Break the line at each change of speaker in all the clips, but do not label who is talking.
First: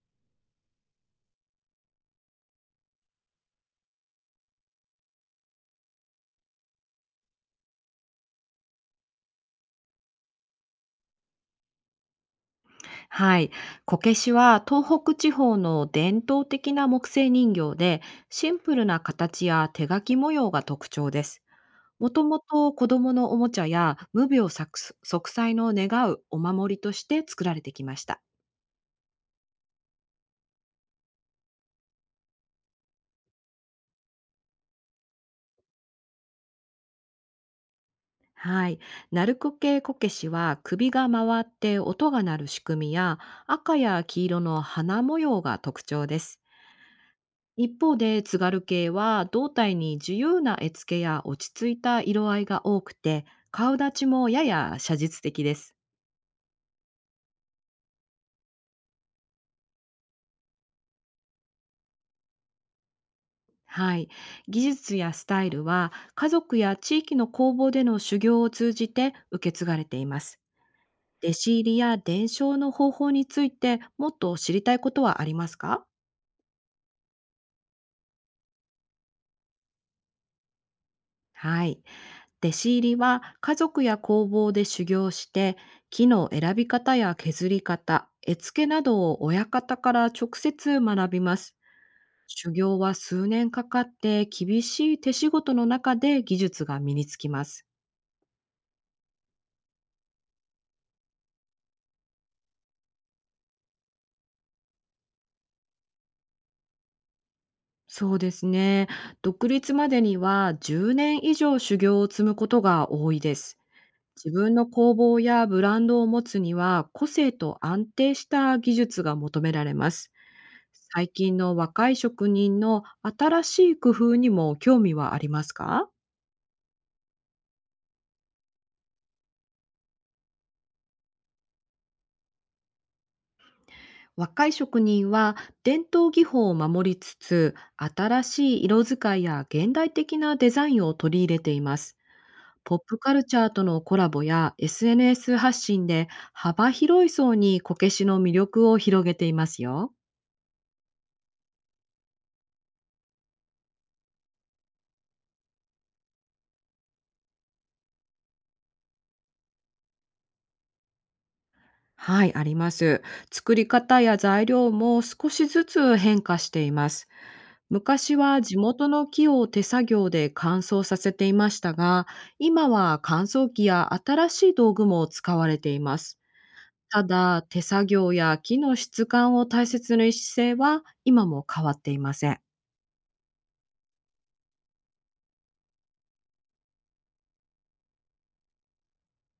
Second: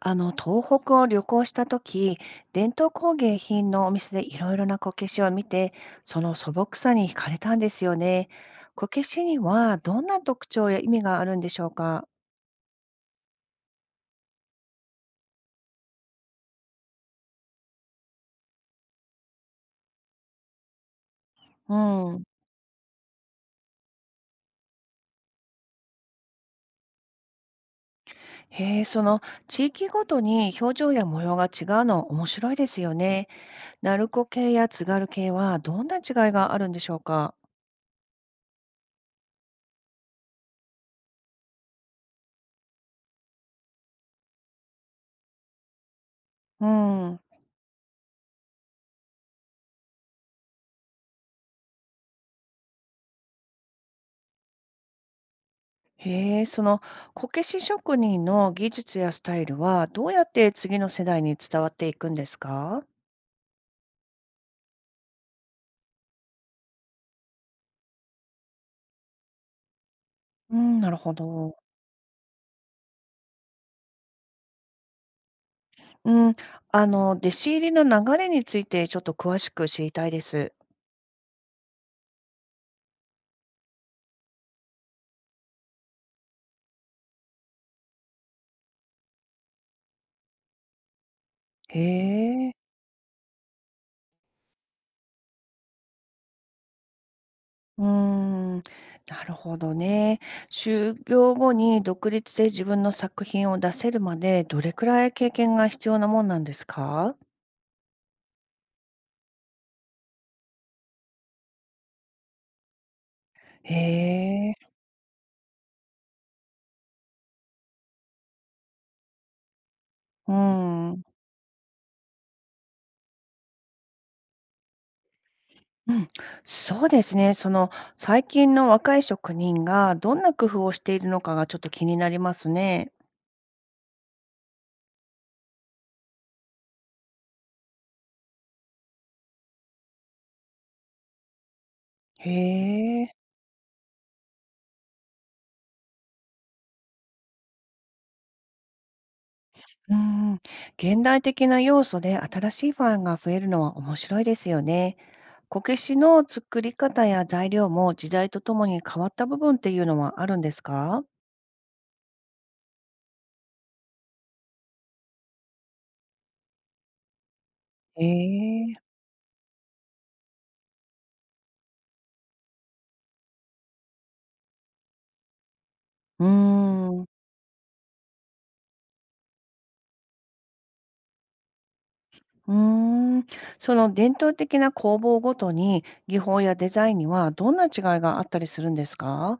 東北を旅行した時、伝統工芸品のお店でいろいろなこけしを見て、その素朴さに惹かれたんですよね。こけしにはどんな特徴や意味があるんでしょうか？
はい。こけしは東北地方の伝統的な木製人形で、シンプルな形や手書き模様が特徴です。
う
もと
ん。
もと子供のおもちゃや無病息災の願うお守りとして作られてきました。
へえ。その地域ごとに表情や模様が違うの面白いですよね。鳴子系や津軽系はどんな違いがあるんでしょうか？
はい。鳴子系こけしは首が回って音が鳴る仕組みや赤や黄色の花模様が特徴です。
うん。
一方で津軽系は胴体に自由な絵付けや落ち着いた色合いが多くて、顔立ちもやや写実的です。
へえ。そのこけし職人の技術やスタイルはどうやって次の世代に伝わっていくんですか？
はい、技術やスタイルは家族や地域の工房での修行を通じて受け継がれています。
うん、なるほ
弟子
ど。
入りや伝承の方法についてもっと知りたいことはありますか？
うん、弟子入りの流れについてちょっと詳しく知りたいです。
はい。弟子入りは家族や工房で修行して、木の選び方や削り方、絵付けなどを親方から直接学びます。
へ
修
え。
行は数年かかって、厳しい手仕事の中で技術が身につきます。
うーん、なるほどね。就業後に独立で自分の作品を出せるまで、どれくらい経験が必要なもんなんですか？
そうですね。独立までには10年以上修行を積むことが多いです。
へ
自分の
え。
工房やブランドを持つには、個性と安定した技術が求められます。
うん、う
最近の若い職人の新しい工夫にも興味はありますか？
ん、そうですね。最近の若い職人がどんな工夫をしているのかがちょっと気になりますね。
若い職人は伝統技法を守りつつ、新しい色使いや現代的なデザインを取り入れています。
へ
ポップカ
え。
ルチャーとのコラボや SNS 発信で、幅広い層にこけしの魅力を広げていますよ。
うーん、現代的な要素で新しいファンが増えるのは面白いですよね。こけしの作り方や材料も時代とともに変わった部分っていうのはあるんですか？
はい、あります。作り方や材料も少しずつ変化しています。
え
昔は地元
え。
の木を手作業で乾燥させていましたが、今は乾燥機や新しい道具も使われています。
うーん、
た
う
だ、手作業や木の質感を大切にする姿勢は今も変わっていません。
ーん、その伝統的な工房ごとに技法やデザインにはどんな違いがあったりするんですか？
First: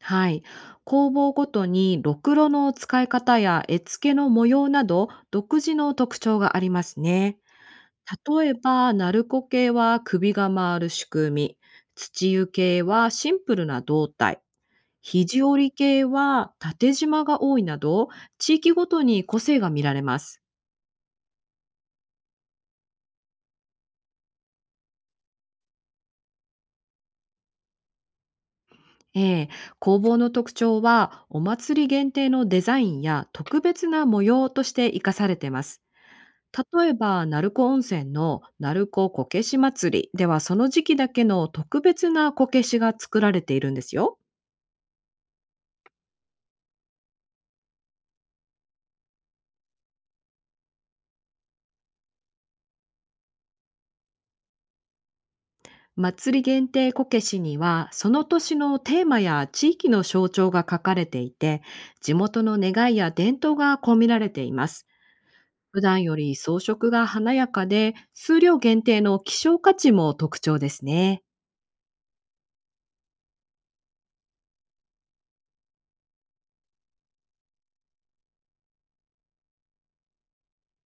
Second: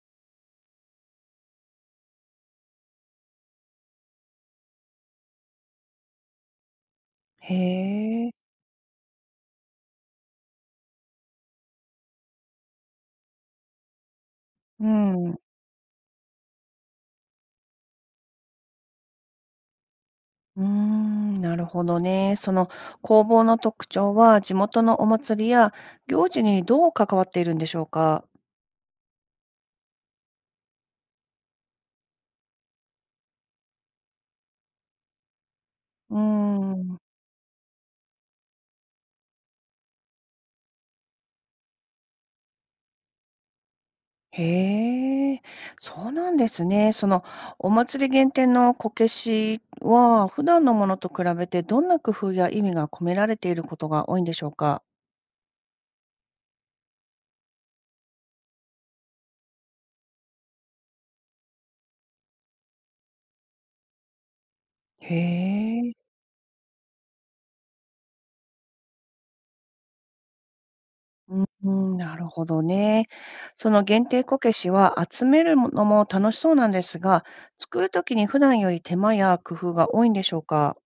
はい。工房ごとにろくろの使い方や絵付けの模様など、独自の特徴がありますね。
へえ。
例えば、ナルコ系は首が回る仕組み、土湯系はシンプルな胴体、
うん。
肘折系は縦縞が多いなど、地域ごとに個性が見られます。
うーん、なるほどね。その工房の特徴は、地元のお祭りや行事にどう関わっているんでしょうか？
ええ、工房の特徴は、お祭り限定のデザインや特別な模様として生かされています。
うー
例え
ん。
ば、鳴子温泉の鳴子こけし祭りでは、その時期だけの特別なこけしが作られているんですよ。
へえ、そうなんですね。そのお祭り限定のこけしは、普段のものと比べてどんな工夫や意味が込められていることが多いんでしょうか？
祭り限定こけしには、その年のテーマや地域の象徴が書かれていて、地元の願いや伝統が込められています。
へ
普
え。
段より装飾が華やかで、数量限定の希少価値も特徴ですね。
うん、うん、なるほどね。その限定こけしは集めるのも楽しそうなんですが、作るときに普段より手間や工夫が多いんでしょうか？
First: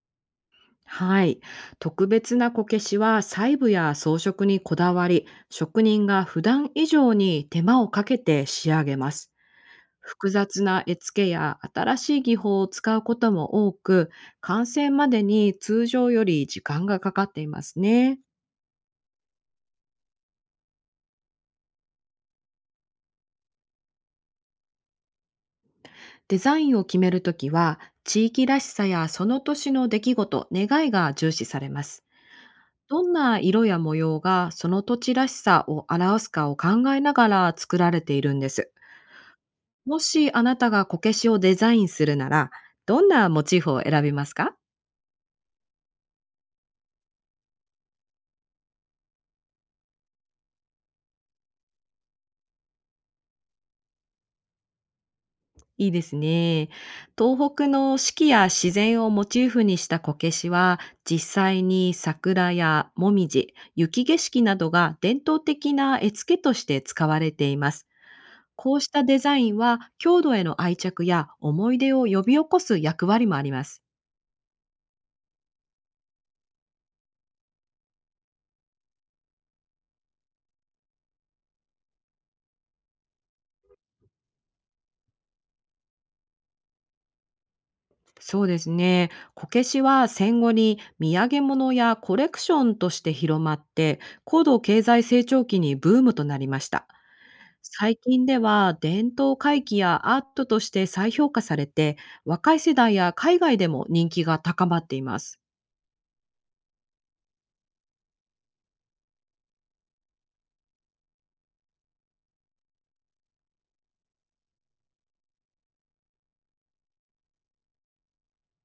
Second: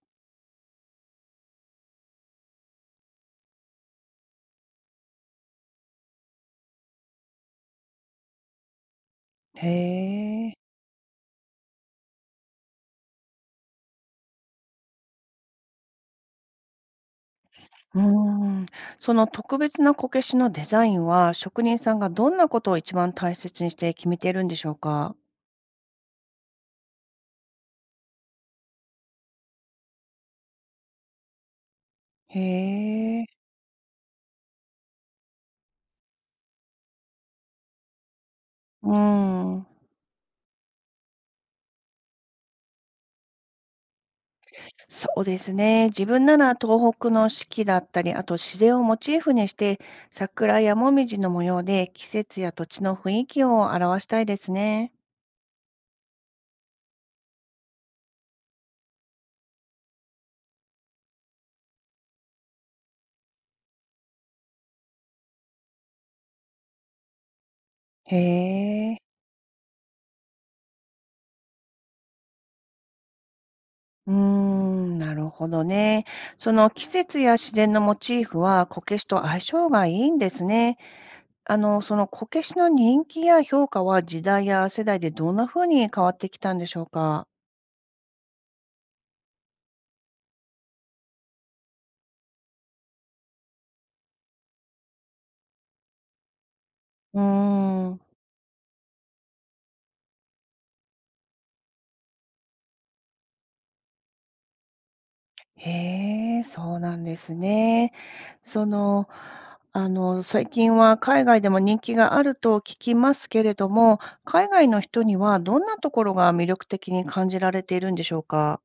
はい。特別なこけしは細部や装飾にこだわり、職人が普段以上に手間をかけて仕上げます。
へ
複
え。
雑な絵付けや新しい技法を使うことも多く、完成までに通常より時間がかかっています
う
ね。
ーん。その特別なこけしのデザインは、職人さんがどんなことを一番大切にして決めているんでしょうか？
デザインを決めるときは、地域らしさやその年の出来事、願いが重視されます。
へ
どん
え。
な色や模様がその土地らしさを表すかを考えながら作られているんです。
うーん。
もしあなたがこけしをデザインするなら、どんなモチーフを選びますか？
そうですね。自分なら東北の四季だったり、あと自然をモチーフにして、桜やもみじの模様で季節や土地の雰囲気を表したいですね。
いいですね。東北の四季や自然をモチーフにしたこけしは、実際に桜やもみじ、雪景色などが伝統的な絵付けとして使われています。
へ
こうし
え。
たデザインは、郷土への愛着や思い出を呼び起こす役割もあります。
うーん、なるほどね。その季節や自然のモチーフはこけしと相性がいいんですね。あの。そのこけしの人気や評価は時代や世代でどんな風に変わってきたんでしょうか？
そうですね。こけしは戦後に土産物やコレクションとして広まって、高度経済成長期にブームとなりました。
うー
最
ん。
近では伝統回帰やアートとして再評価されて、若い世代や海外でも人気が高まっています。
へえ、そうなんですね。その、最近は海外でも人気があると聞きますけれども、海外の人にはどんなところが魅力的に感じられているんでしょうか？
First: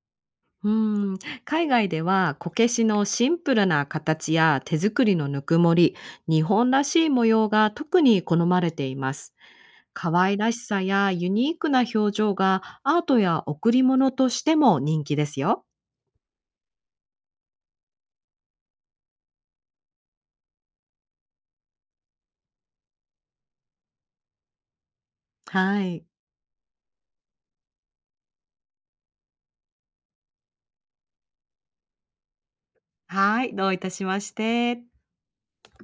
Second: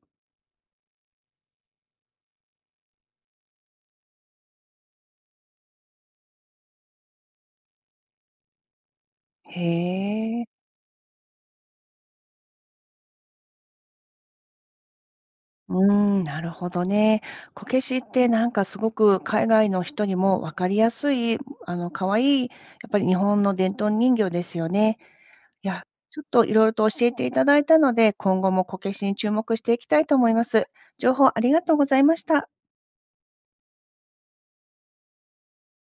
うーん、海外ではこけしのシンプルな形や手作りのぬくもり、日本らしい模様が特に好まれています。
へ
可愛
え。
らしさやユニークな表情が、アートや贈り物としても人気ですよ。
うん、なるほどね。こけしってなんかすごく海外の人にも分かりやすい、可愛い、やっぱり日本の伝統人形ですよね。い
は
や、
い。
ちょっといろいろと教えていただいたので、今後もこけしに注目していきたいと思います。情報ありがとうございました。
はい、どういたしまして。